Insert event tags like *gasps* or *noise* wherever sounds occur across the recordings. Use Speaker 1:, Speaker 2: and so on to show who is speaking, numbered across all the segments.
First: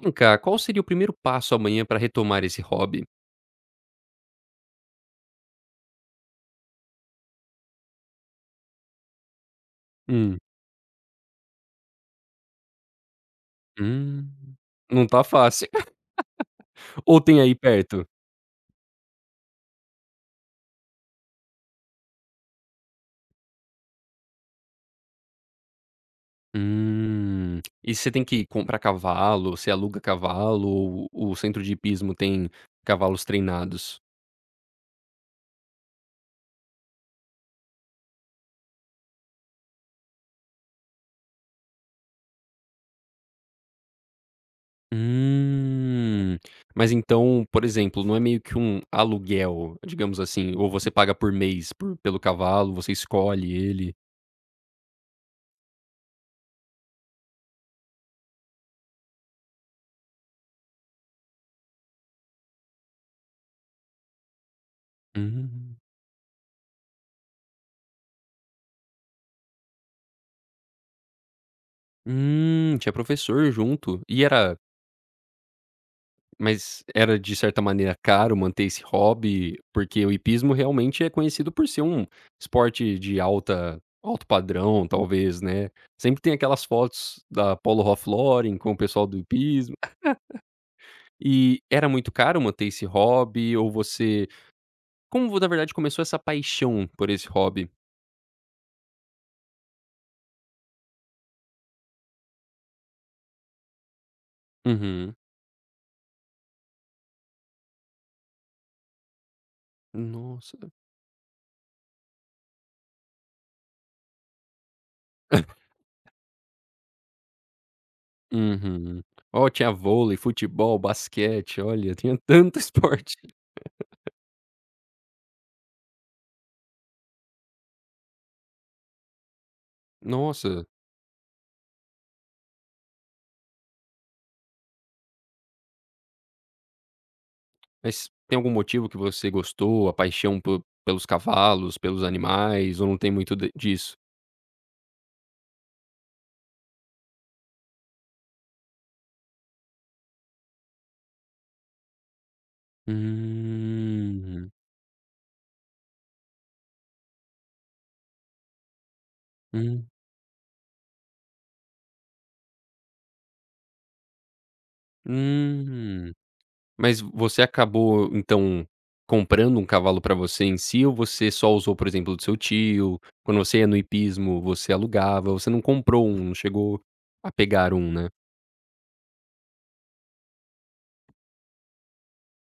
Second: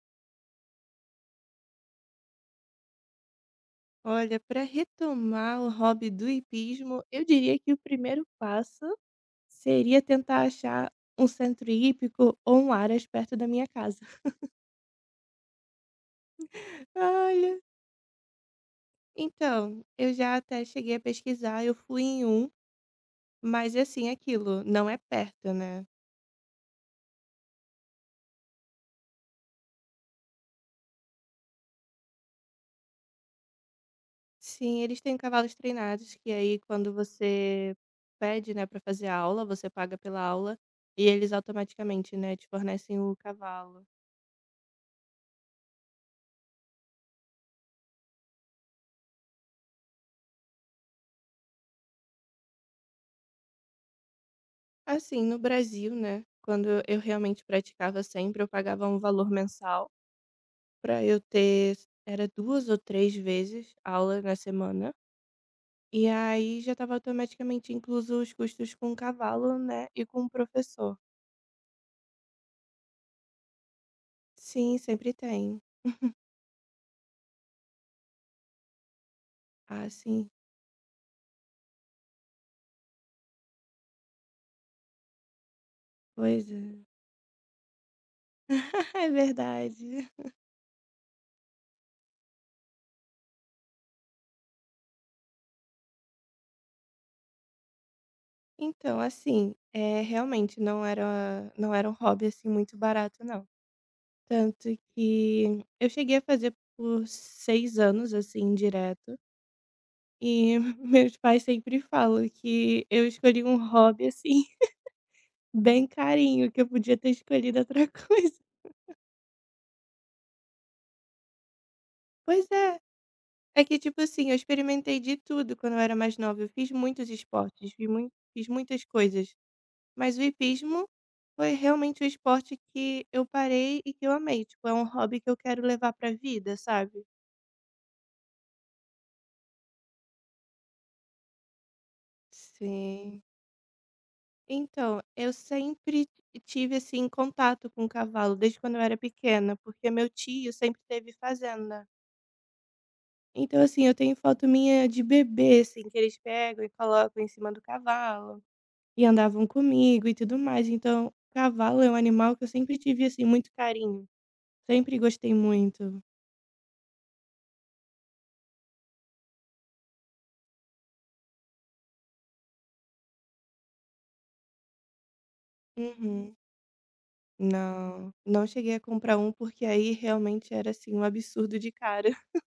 Speaker 1: Vem cá, qual seria o primeiro passo amanhã pra retomar esse hobby?
Speaker 2: Olha, para retomar o hobby do hipismo, eu diria que o primeiro passo seria
Speaker 1: Hum.
Speaker 2: tentar achar um centro hípico ou um aras perto da minha casa.
Speaker 1: Hum, não tá fácil. *laughs*
Speaker 2: *laughs*
Speaker 1: Ou tem aí
Speaker 2: Olha,
Speaker 1: perto?
Speaker 2: então, eu já até cheguei a pesquisar, eu fui em um, mas é assim, aquilo, não é perto, né?
Speaker 1: E você tem que comprar cavalo, você aluga cavalo ou o centro de hipismo tem cavalos treinados?
Speaker 2: Sim, eles têm cavalos treinados que aí quando você pede, né, para fazer a aula, você paga pela aula e eles automaticamente, né, te fornecem o cavalo.
Speaker 1: Hum, mas então, por exemplo, não é meio que um aluguel, digamos assim, ou você paga por mês por pelo cavalo, você escolhe ele?
Speaker 2: Assim, no Brasil, né, quando eu realmente praticava sempre, eu pagava um valor mensal para eu ter, era 2 ou 3 vezes aula na semana,
Speaker 1: Hum,
Speaker 2: e aí já estava automaticamente incluso os custos com o cavalo, né, e com o professor.
Speaker 1: tinha professor junto. E era.
Speaker 2: Sim, sempre tem.
Speaker 1: Mas era de certa maneira caro manter esse hobby?
Speaker 2: Ah,
Speaker 1: Porque o
Speaker 2: sim,
Speaker 1: hipismo realmente é conhecido por ser um esporte de alta alto padrão talvez, né. Sempre tem
Speaker 2: pois
Speaker 1: aquelas
Speaker 2: é.
Speaker 1: fotos da Polo Hoffloren com o
Speaker 2: *laughs*
Speaker 1: pessoal
Speaker 2: É
Speaker 1: do hipismo.
Speaker 2: verdade.
Speaker 1: E era muito caro manter esse hobby ou você como vo na verdade começou essa paixão por esse hobby?
Speaker 2: Então, assim, é realmente não era um hobby, assim, muito barato não. Tanto
Speaker 1: Uhum.
Speaker 2: que eu cheguei a fazer por 6 anos, assim, direto, e
Speaker 1: Nossa.
Speaker 2: *laughs* meus pais sempre falam que eu escolhi um hobby, assim, *laughs* bem carinho, que eu podia ter escolhido outra *laughs* coisa.
Speaker 1: Uhum. Ó, tinha vôlei, futebol, basquete, olha, tinha
Speaker 2: Pois
Speaker 1: tanto *laughs*
Speaker 2: é,
Speaker 1: esporte.
Speaker 2: é que, tipo assim, eu experimentei de tudo quando eu era mais nova, eu fiz muitos esportes, fiz muitas coisas, mas o
Speaker 1: Nossa.
Speaker 2: hipismo foi realmente o esporte que eu parei e que eu amei, tipo, é um hobby que eu quero levar pra vida, sabe?
Speaker 1: Mas tem algum motivo que você gostou? A paixão po pelos cavalos, pelos animais, ou não tem
Speaker 2: Sim.
Speaker 1: muito de disso?
Speaker 2: Então, eu sempre tive, assim, contato com cavalo, desde quando eu era pequena, porque meu tio sempre teve fazenda. Então, assim, eu tenho foto
Speaker 1: Hum,
Speaker 2: minha de bebê, assim, que eles pegam e colocam em cima do cavalo, e andavam
Speaker 1: hum,
Speaker 2: comigo e tudo mais. Então, cavalo é um animal que eu sempre tive, assim, muito carinho. Sempre gostei muito.
Speaker 1: hum. Mas você acabou, então, comprando um cavalo pra você em si ou você só usou, por exemplo, do seu tio? Quando você ia no hipismo, você alugava, você não comprou um, não
Speaker 2: Uhum.
Speaker 1: chegou a pegar um, né.
Speaker 2: Não, não cheguei a comprar um, porque aí realmente era, assim, um absurdo de cara. *laughs*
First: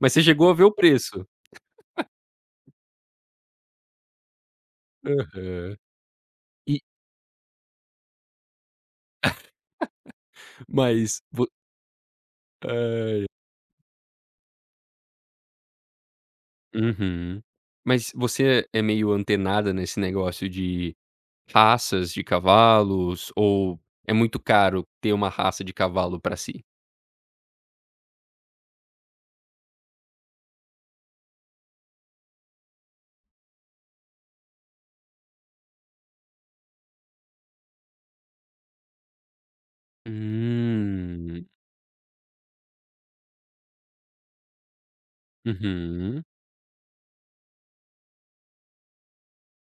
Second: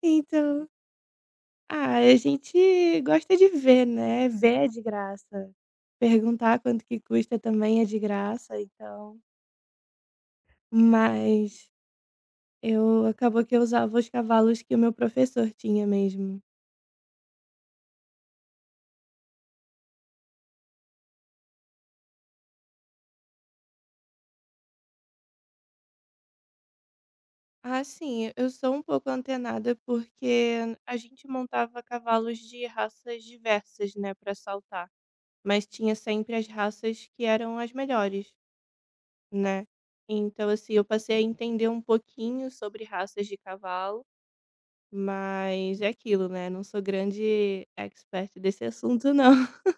Speaker 1: Mas você chegou a ver
Speaker 2: Então.
Speaker 1: o preço?
Speaker 2: Ah, a gente gosta de ver, né, ver é de graça.
Speaker 1: Aham.
Speaker 2: Perguntar
Speaker 1: E
Speaker 2: quanto que custa também é de graça, então
Speaker 1: mas vo
Speaker 2: mas eu
Speaker 1: ai,
Speaker 2: acabou que eu usava os cavalos que o meu professor tinha mesmo.
Speaker 1: Uhum. Mas você é meio antenada nesse negócio de raças de cavalos ou é muito caro ter uma raça de cavalo pra si?
Speaker 2: Ah, sim, eu sou um pouco antenada, porque a gente montava cavalos de raças diversas, né, para saltar, mas tinha sempre as raças que eram as melhores, né. Então, assim, eu passei a
Speaker 1: Hum.
Speaker 2: entender um pouquinho sobre raças de cavalo. Mas é
Speaker 1: Uhum.
Speaker 2: aquilo, né? Não sou grande expert desse assunto, não. *laughs*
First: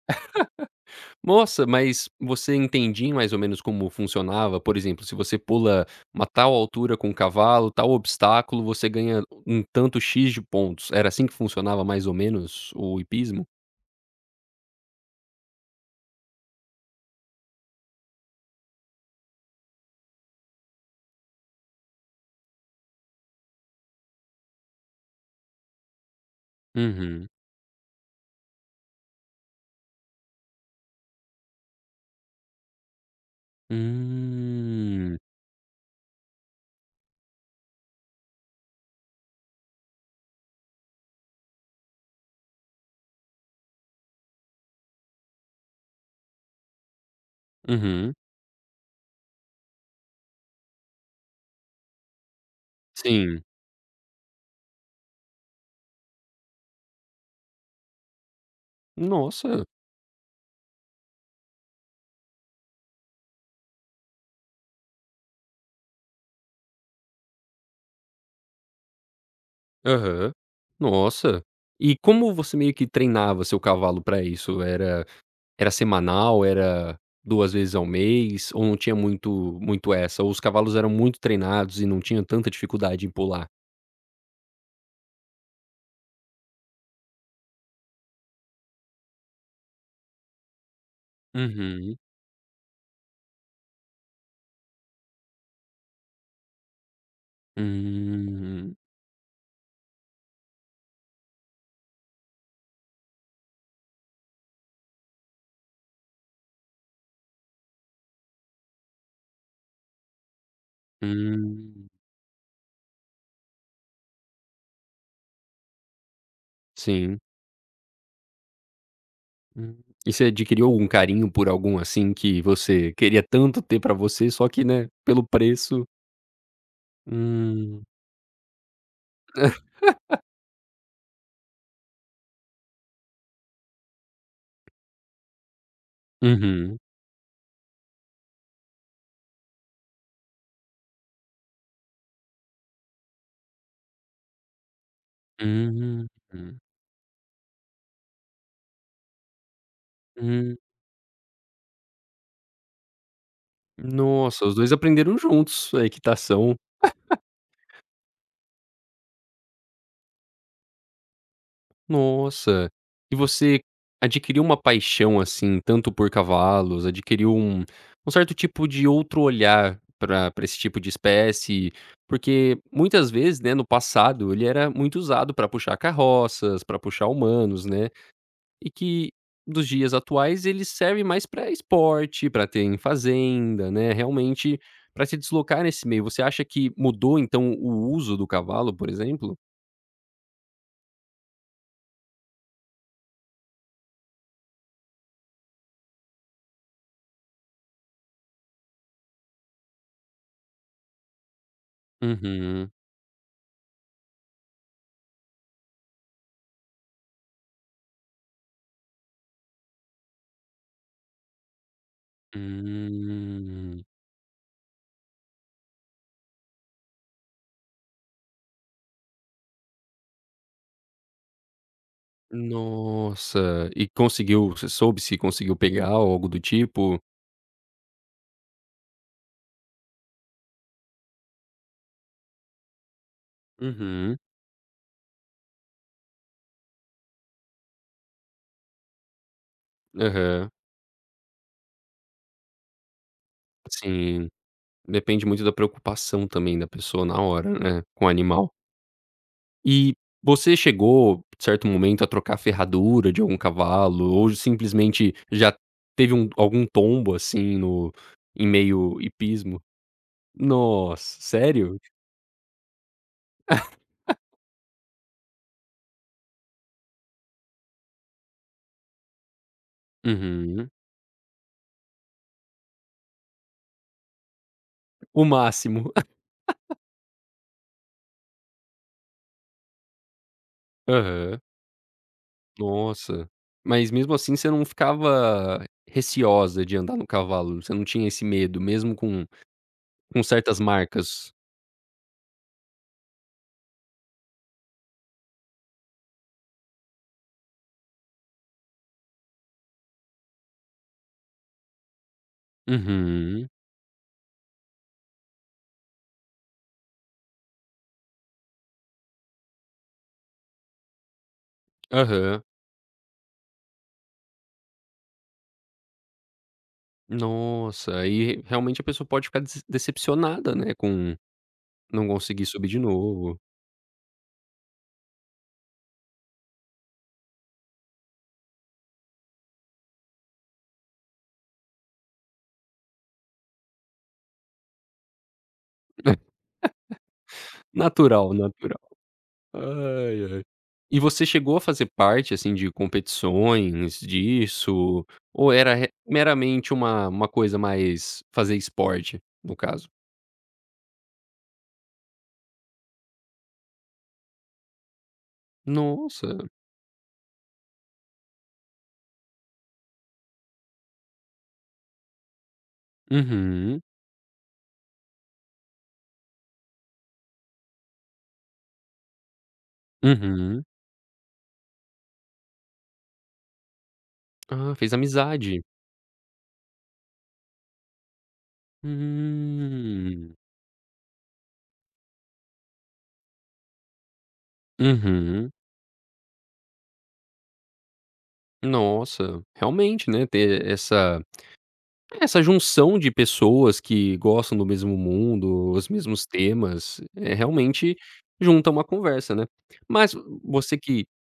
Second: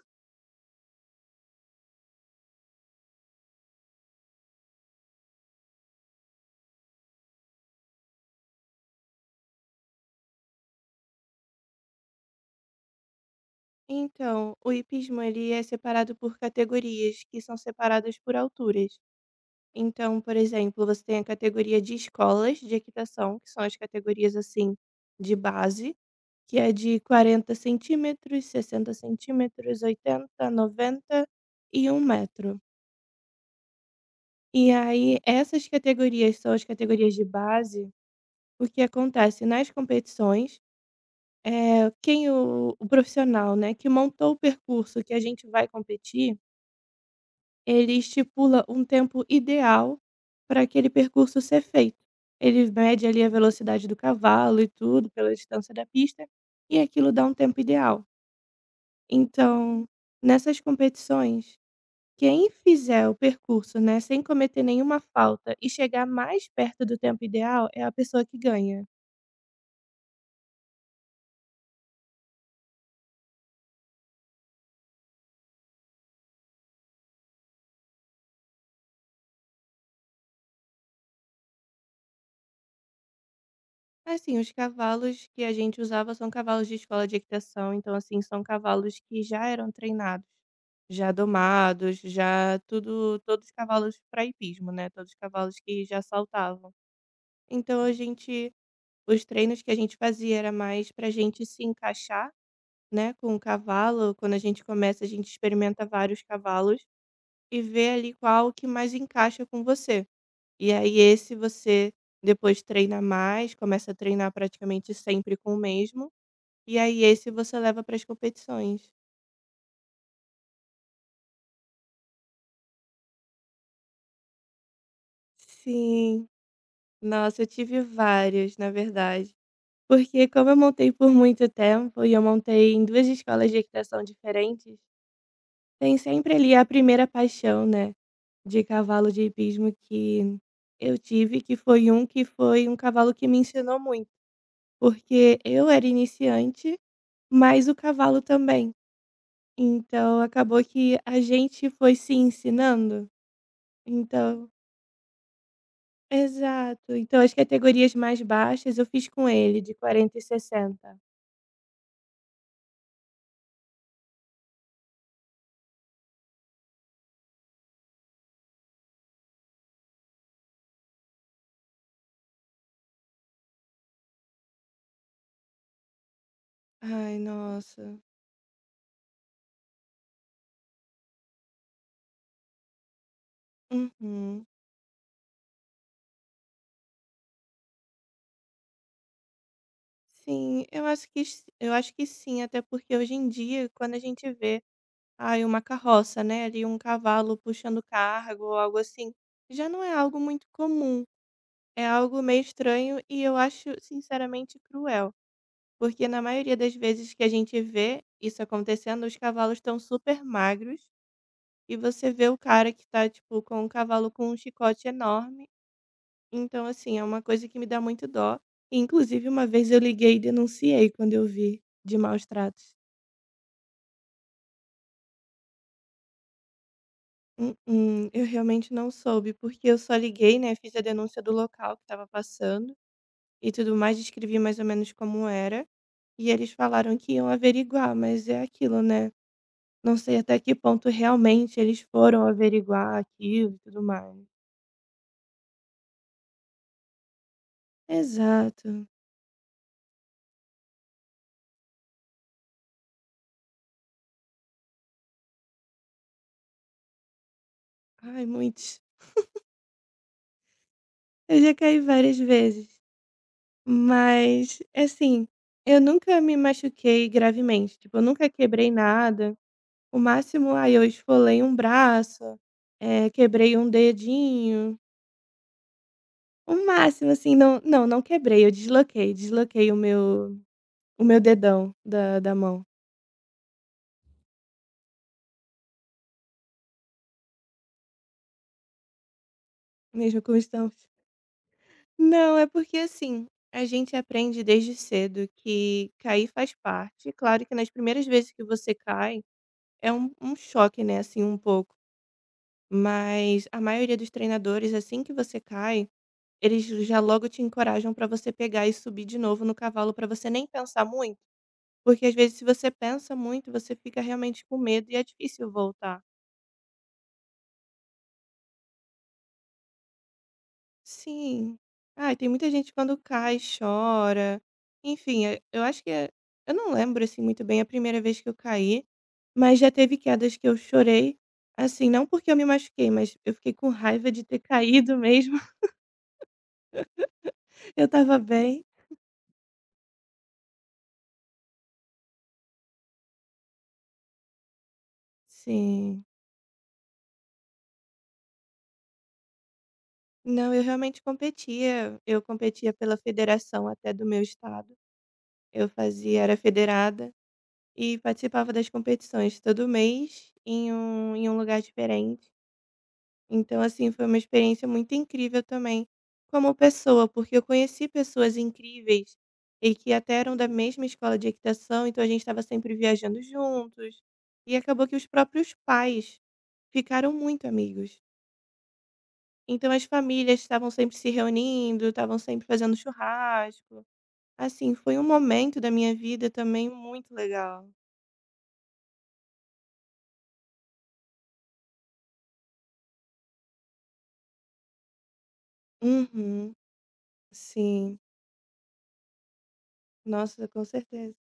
Speaker 1: Nossa, mas você entendia mais ou menos como funcionava? Por exemplo, se você pula uma tal altura com um cavalo, tal obstáculo, você ganha um tanto X de pontos. Era assim que funcionava mais ou menos o hipismo?
Speaker 2: Então, o hipismo ele é separado por categorias que são separadas por alturas. Então, por exemplo, você tem a categoria de escolas de equitação, que são as categorias assim de base, que é de
Speaker 1: Uhum.
Speaker 2: 40 centímetros, 60 centímetros, 80, 90 e 1 metro. E aí,
Speaker 1: Hum.
Speaker 2: essas categorias são as categorias de base. O que acontece nas competições: quem o profissional, né, que montou o percurso que a gente vai competir, ele
Speaker 1: Uhum.
Speaker 2: estipula um tempo ideal para aquele percurso ser feito. Ele mede ali a
Speaker 1: Sim.
Speaker 2: velocidade do cavalo e tudo, pela distância da pista, e aquilo dá um tempo ideal.
Speaker 1: Nossa.
Speaker 2: Então, nessas competições, quem fizer o percurso, né, sem cometer nenhuma falta e chegar mais perto do tempo ideal é a pessoa que ganha.
Speaker 1: Aham. Nossa. E como você meio que treinava seu cavalo pra isso? Era semanal, era 2 vezes ao mês ou não tinha muito essa? Ou os cavalos eram muito treinados e não tinha tanta dificuldade em pular?
Speaker 2: Assim, os cavalos que a gente usava são cavalos de escola de equitação, então, assim, são cavalos que já eram treinados, já
Speaker 1: Uhum.
Speaker 2: domados, já tudo, todos cavalos para hipismo, né? Todos cavalos que já saltavam. Então, a gente,
Speaker 1: Hum,
Speaker 2: os treinos que a gente fazia era mais para a gente se encaixar, né, com o cavalo. Quando a gente começa, a gente experimenta vários cavalos e vê ali qual que mais encaixa com você. E aí esse
Speaker 1: hum.
Speaker 2: você depois treina mais, começa a treinar praticamente sempre com o mesmo, e aí
Speaker 1: Sim.
Speaker 2: esse você leva para as competições.
Speaker 1: Hum. E você adquiriu algum carinho por algum, assim, que você queria tanto ter pra você, só que, né, pelo preço.
Speaker 2: Sim, nossa, eu tive
Speaker 1: Hum.
Speaker 2: vários, na verdade. Porque como eu montei por muito tempo e eu montei em duas escolas de equitação diferentes, tem sempre ali a
Speaker 1: Uhum.
Speaker 2: primeira paixão, né, de cavalo de hipismo que eu tive, que foi um cavalo que me ensinou muito, porque eu era
Speaker 1: Hum.
Speaker 2: iniciante, mas o cavalo também. Então
Speaker 1: Hum.
Speaker 2: acabou que a gente foi se ensinando,
Speaker 1: Nossa,
Speaker 2: então
Speaker 1: os 2 aprenderam juntos a equitação.
Speaker 2: exato, então as categorias mais baixas eu fiz com ele de 40 e 60.
Speaker 1: Nossa. E você adquiriu uma paixão, assim, tanto por cavalos, adquiriu um certo tipo de outro olhar para esse tipo de espécie, porque muitas vezes, né, no passado, ele era muito usado para puxar carroças, para puxar
Speaker 2: Ai,
Speaker 1: humanos, né.
Speaker 2: nossa.
Speaker 1: E que dos dias atuais ele serve mais para esporte, para ter em fazenda, né,
Speaker 2: Uhum.
Speaker 1: realmente para se deslocar nesse meio. Você acha que mudou então o uso do cavalo, por exemplo?
Speaker 2: Sim, eu acho que sim, até porque hoje em dia quando a gente vê, ai, uma carroça, né, ali um cavalo puxando cargo ou algo assim, já não é algo muito comum, é algo meio
Speaker 1: Uhum.
Speaker 2: estranho e eu acho sinceramente cruel. Porque na maioria das vezes que a gente vê isso acontecendo, os cavalos estão super magros e você vê o cara que tá, tipo, com um
Speaker 1: Hum.
Speaker 2: cavalo com um chicote enorme. Então, assim, é uma coisa que me dá muito dó. E, inclusive, uma vez eu liguei e denunciei quando eu vi de maus tratos.
Speaker 1: Nossa. E conseguiu, você soube se conseguiu pegar ou algo do tipo?
Speaker 2: "Uh-uh, eu realmente não soube, porque eu só liguei, né? Fiz a denúncia do local que estava passando e tudo mais,
Speaker 1: Uhum.
Speaker 2: descrevi mais ou menos como era. E eles falaram que iam averiguar, mas é aquilo, né? Não sei até
Speaker 1: Aham.
Speaker 2: que ponto realmente eles foram averiguar aquilo e tudo mais.
Speaker 1: Sim. Depende muito da preocupação também da pessoa na hora, né, com o animal.
Speaker 2: Exato.
Speaker 1: E você chegou, em certo momento, a trocar a ferradura de algum cavalo ou simplesmente já teve algum tombo, assim, no
Speaker 2: Ai,
Speaker 1: em
Speaker 2: muitos.
Speaker 1: meio hipismo? Nossa,
Speaker 2: Eu já
Speaker 1: sério?
Speaker 2: caí várias vezes, mas, assim, eu nunca me machuquei gravemente, tipo, eu nunca quebrei nada. O máximo,
Speaker 1: Uhum.
Speaker 2: ai, eu esfolei um braço, quebrei um dedinho,
Speaker 1: O máximo. *laughs*
Speaker 2: o máximo, assim, não quebrei, eu desloquei, desloquei o meu
Speaker 1: Aham.
Speaker 2: dedão da mão,
Speaker 1: Nossa. Mas mesmo assim você não ficava receosa de andar no cavalo? Você não tinha esse medo, mesmo com
Speaker 2: mesmo com os
Speaker 1: certas
Speaker 2: tãos.
Speaker 1: marcas?
Speaker 2: Não, é porque assim, a gente aprende desde cedo que cair faz parte. Claro que nas primeiras vezes que você cai, é um, choque, né, assim, um pouco. Mas
Speaker 1: Uhum.
Speaker 2: a maioria dos treinadores, assim que você cai, eles já logo te encorajam para você pegar e subir de novo no cavalo, para você nem pensar muito. Porque às vezes,
Speaker 1: Aham.
Speaker 2: se você pensa muito, você fica realmente com medo e é difícil voltar.
Speaker 1: Nossa, aí realmente a pessoa pode ficar decepcionada, né, com.
Speaker 2: Sim.
Speaker 1: Não
Speaker 2: Ai, tem
Speaker 1: consegui
Speaker 2: muita
Speaker 1: subir
Speaker 2: gente
Speaker 1: de
Speaker 2: quando cai,
Speaker 1: novo.
Speaker 2: chora. Enfim, eu acho que é eu não lembro, assim, muito bem a primeira vez que eu caí, mas já teve quedas que eu chorei, assim, não porque eu me machuquei, mas eu fiquei com raiva de ter caído mesmo, *laughs* eu estava
Speaker 1: Natural,
Speaker 2: bem.
Speaker 1: natural. Ai, ai. E você chegou a fazer parte, assim, de competições disso, ou era re
Speaker 2: Sim.
Speaker 1: meramente uma coisa mais fazer esporte, no caso?
Speaker 2: Não, eu realmente competia, eu competia pela federação até do meu estado, eu fazia
Speaker 1: Nossa.
Speaker 2: era federada e participava das competições todo mês em um lugar diferente. Então,
Speaker 1: Uhum,
Speaker 2: assim, foi uma experiência muito incrível também como pessoa, porque eu conheci pessoas incríveis e que até eram da
Speaker 1: uhum.
Speaker 2: mesma escola de equitação, então a gente estava sempre viajando juntos. E
Speaker 1: Ah,
Speaker 2: acabou
Speaker 1: fez
Speaker 2: que os próprios
Speaker 1: amizade.
Speaker 2: pais ficaram muito amigos. Então as
Speaker 1: Hum.
Speaker 2: famílias estavam sempre se reunindo, estavam sempre fazendo churrasco. Assim, foi um
Speaker 1: Uhum.
Speaker 2: momento da minha vida também muito legal.
Speaker 1: Nossa, realmente, né, ter essa. É, essa junção de pessoas que gostam do mesmo mundo, os mesmos
Speaker 2: Uhum,
Speaker 1: temas, é realmente
Speaker 2: sim.
Speaker 1: junta uma conversa, né. Mas
Speaker 2: Nossa, com
Speaker 1: você que
Speaker 2: certeza.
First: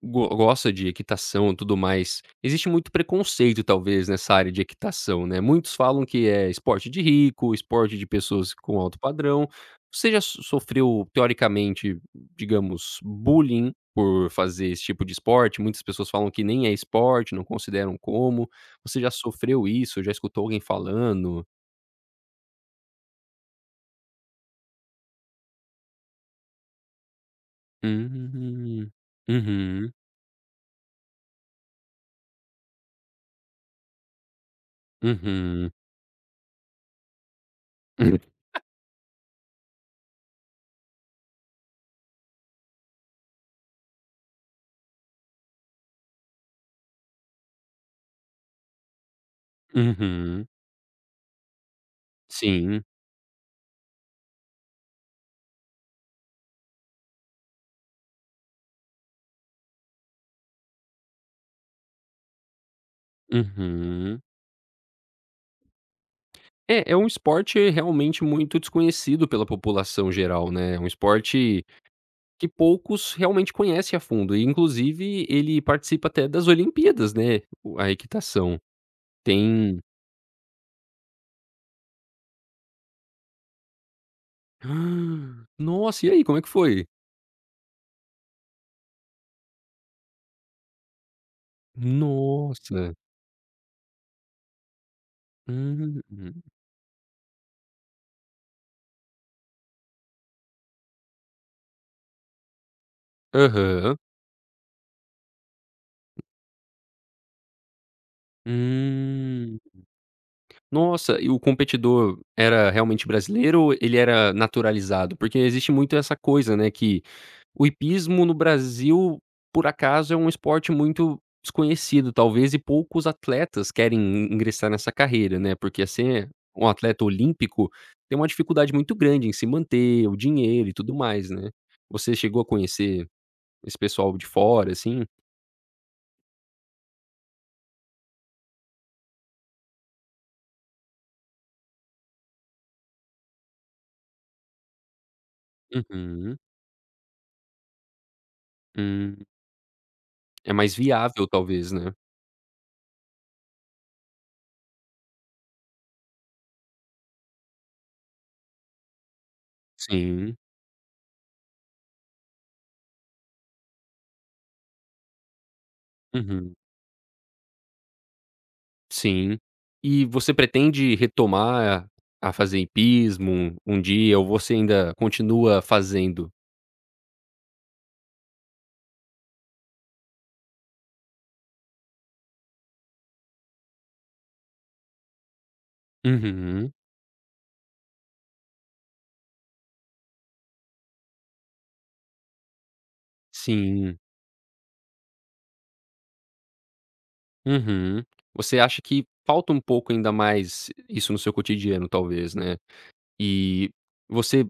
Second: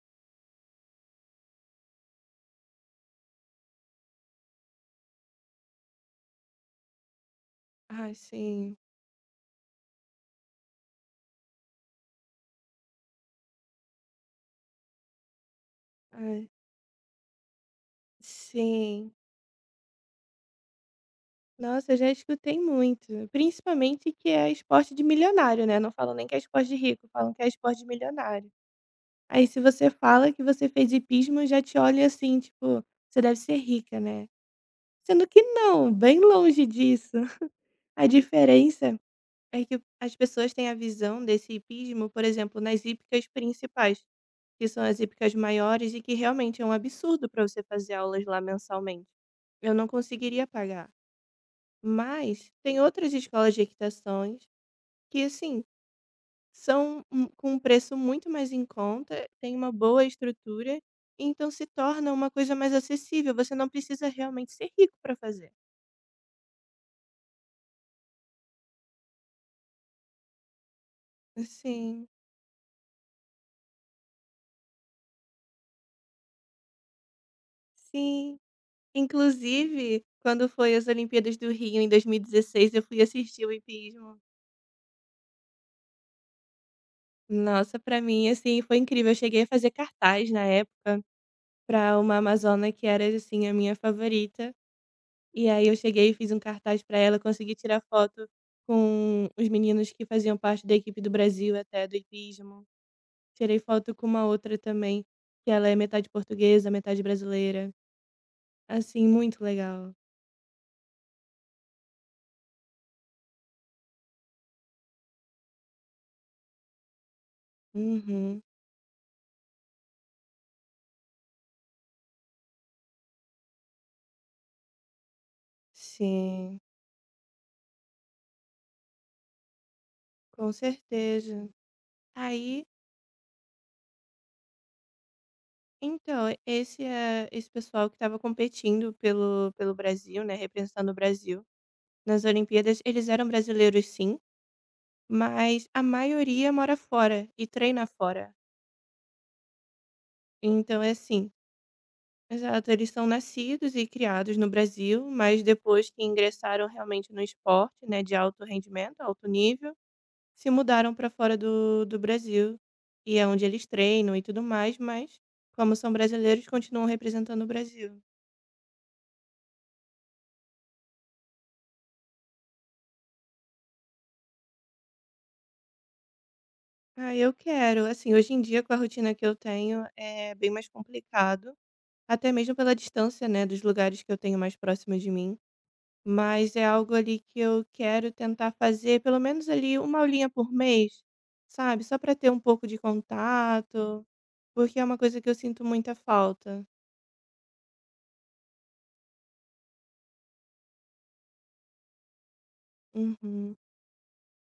Speaker 1: Go gosta de equitação, e tudo mais. Existe muito preconceito, talvez, nessa área de equitação, né. Muitos falam que é esporte de rico, esporte de
Speaker 2: Ai,
Speaker 1: pessoas
Speaker 2: sim.
Speaker 1: com alto padrão. Você já sofreu, teoricamente, digamos, bullying por fazer esse tipo de esporte? Muitas pessoas falam que
Speaker 2: Ai,
Speaker 1: nem é esporte, não consideram como. Você
Speaker 2: sim.
Speaker 1: já sofreu isso? Já escutou alguém falando?
Speaker 2: Nossa, eu já escutei muito, principalmente que é esporte de milionário, né, não falam nem que é esporte de rico, falam que é esporte de milionário.
Speaker 1: Hum.
Speaker 2: Aí se você
Speaker 1: Uhum.
Speaker 2: fala que você fez hipismo, já te olha assim, tipo: "Você deve ser rica, né". Sendo que
Speaker 1: Uhum.
Speaker 2: não, bem longe disso. *laughs* A
Speaker 1: *laughs*
Speaker 2: diferença é que as pessoas têm a visão desse hipismo, por exemplo, nas hípicas principais, que são as hípicas maiores e que realmente é um absurdo para você fazer aulas lá mensalmente. Eu não conseguiria
Speaker 1: Uhum.
Speaker 2: pagar. Mas tem
Speaker 1: Sim.
Speaker 2: outras escolas de equitações que, assim, são um com um preço muito mais em conta, tem uma boa estrutura, então se torna uma coisa mais acessível, você não precisa
Speaker 1: Uhum.
Speaker 2: realmente ser rico para fazer.
Speaker 1: É, é um esporte realmente muito desconhecido pela população geral, né, é um esporte
Speaker 2: Sim,
Speaker 1: que poucos realmente conhecem a fundo e inclusive ele participa até das Olimpíadas, né, o a
Speaker 2: sim.
Speaker 1: equitação. Tem.
Speaker 2: Inclusive, quando foi as Olimpíadas do Rio em 2016 eu fui assistir o hipismo.
Speaker 1: *gasps* Nossa, e aí, como é que foi?
Speaker 2: Nossa, pra mim, assim, foi incrível. Eu cheguei a fazer cartaz na época pra uma amazona que
Speaker 1: Nossa.
Speaker 2: era, assim, a minha favorita. E aí eu cheguei e fiz um
Speaker 1: Hum.
Speaker 2: cartaz para ela, consegui tirar foto com os meninos que faziam parte da equipe do Brasil até, do hipismo. Tirei foto
Speaker 1: Aham.
Speaker 2: com uma outra também, que ela é metade portuguesa, metade brasileira. Assim, muito
Speaker 1: Hum.
Speaker 2: legal.
Speaker 1: Nossa, e o competidor era realmente brasileiro ou ele era naturalizado? Porque existe muito essa coisa, né, que. O hipismo no
Speaker 2: Uhum.
Speaker 1: Brasil, por acaso, é um esporte muito desconhecido, talvez, e poucos atletas querem ingressar nessa carreira, né, porque assim,
Speaker 2: Sim,
Speaker 1: um atleta olímpico tem uma dificuldade muito grande em se manter, o
Speaker 2: com
Speaker 1: dinheiro e tudo mais,
Speaker 2: certeza.
Speaker 1: né. Você chegou a
Speaker 2: Aí,
Speaker 1: conhecer esse pessoal de fora, assim?
Speaker 2: então, esse pessoal que estava competindo pelo Brasil, né, representando o Brasil nas Olimpíadas, eles eram brasileiros sim, mas a
Speaker 1: Uhum.
Speaker 2: maioria mora fora e treina fora.
Speaker 1: Hum. É mais
Speaker 2: Então é
Speaker 1: viável,
Speaker 2: assim,
Speaker 1: talvez, né.
Speaker 2: exato, eles são nascidos e criados no Brasil, mas depois que ingressaram realmente no esporte, né, de alto rendimento, alto nível,
Speaker 1: Sim.
Speaker 2: se mudaram para fora do Brasil e é onde eles treinam e tudo mais, mas como são brasileiros,
Speaker 1: Uhum.
Speaker 2: continuam representando o Brasil.
Speaker 1: Sim. E você pretende retomar a fazer hipismo um dia ou você ainda continua fazendo?
Speaker 2: Ah, eu quero, assim, hoje em dia com a rotina que eu tenho é bem mais complicado, até mesmo pela distância, né, dos lugares que eu tenho mais próximo de mim. Mas é
Speaker 1: Uhum,
Speaker 2: algo ali que eu quero tentar fazer pelo menos ali uma aulinha por mês, sabe? Só para ter um pouco de
Speaker 1: sim.
Speaker 2: contato, porque é uma coisa que eu sinto muita falta.
Speaker 1: Uhum. Você acha que falta um pouco ainda mais isso no seu cotidiano talvez, né.
Speaker 2: Uhum.
Speaker 1: E você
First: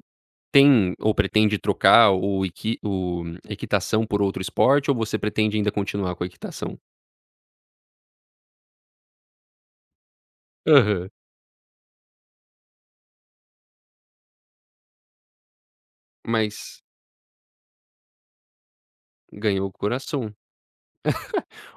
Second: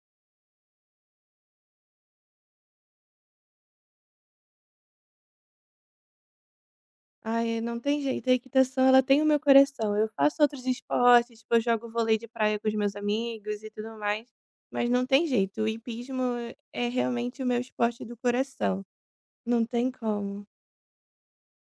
Speaker 1: tem ou pretende trocar o equitação por outro esporte ou você pretende ainda continuar com a equitação?
Speaker 2: Ai, não tem jeito, a equitação ela tem o meu coração. Eu faço outros
Speaker 1: Aham.
Speaker 2: esportes, tipo, eu jogo vôlei de praia com os meus amigos e tudo mais, mas não tem jeito. O hipismo
Speaker 1: Mas
Speaker 2: é realmente o meu esporte do coração. Não
Speaker 1: ganhou o
Speaker 2: tem
Speaker 1: coração.
Speaker 2: como.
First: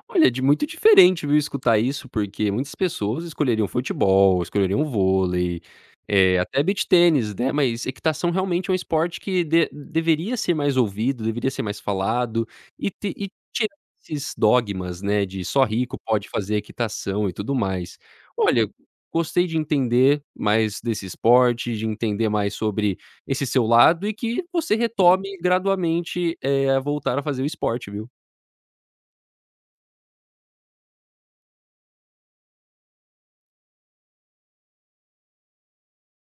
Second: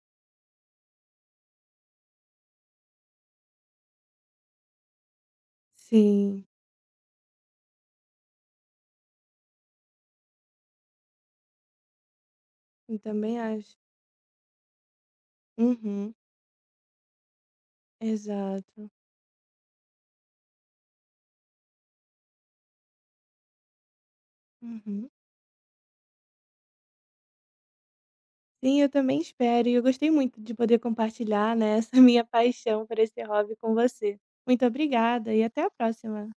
Speaker 1: Olha, de muito diferente, viu, escutar isso, porque muitas pessoas escolheriam futebol, escolheriam vôlei,
Speaker 2: Sim,
Speaker 1: até beach tênis, né, mas equitação realmente é um esporte que de deveria ser mais ouvido, deveria ser mais falado
Speaker 2: eu
Speaker 1: e
Speaker 2: também
Speaker 1: tirar
Speaker 2: acho.
Speaker 1: esses dogmas, né, de só rico
Speaker 2: Uhum,
Speaker 1: pode fazer equitação e tudo mais. Olha,
Speaker 2: exato.
Speaker 1: gostei de entender mais desse esporte, de entender mais sobre esse seu lado e que você
Speaker 2: Uhum.
Speaker 1: retome gradualmente, a voltar a fazer o esporte, viu.
Speaker 2: Sim, eu também espero. E eu gostei muito de poder compartilhar, né, essa *laughs* minha paixão por esse hobby com você. Muito obrigada e até a próxima.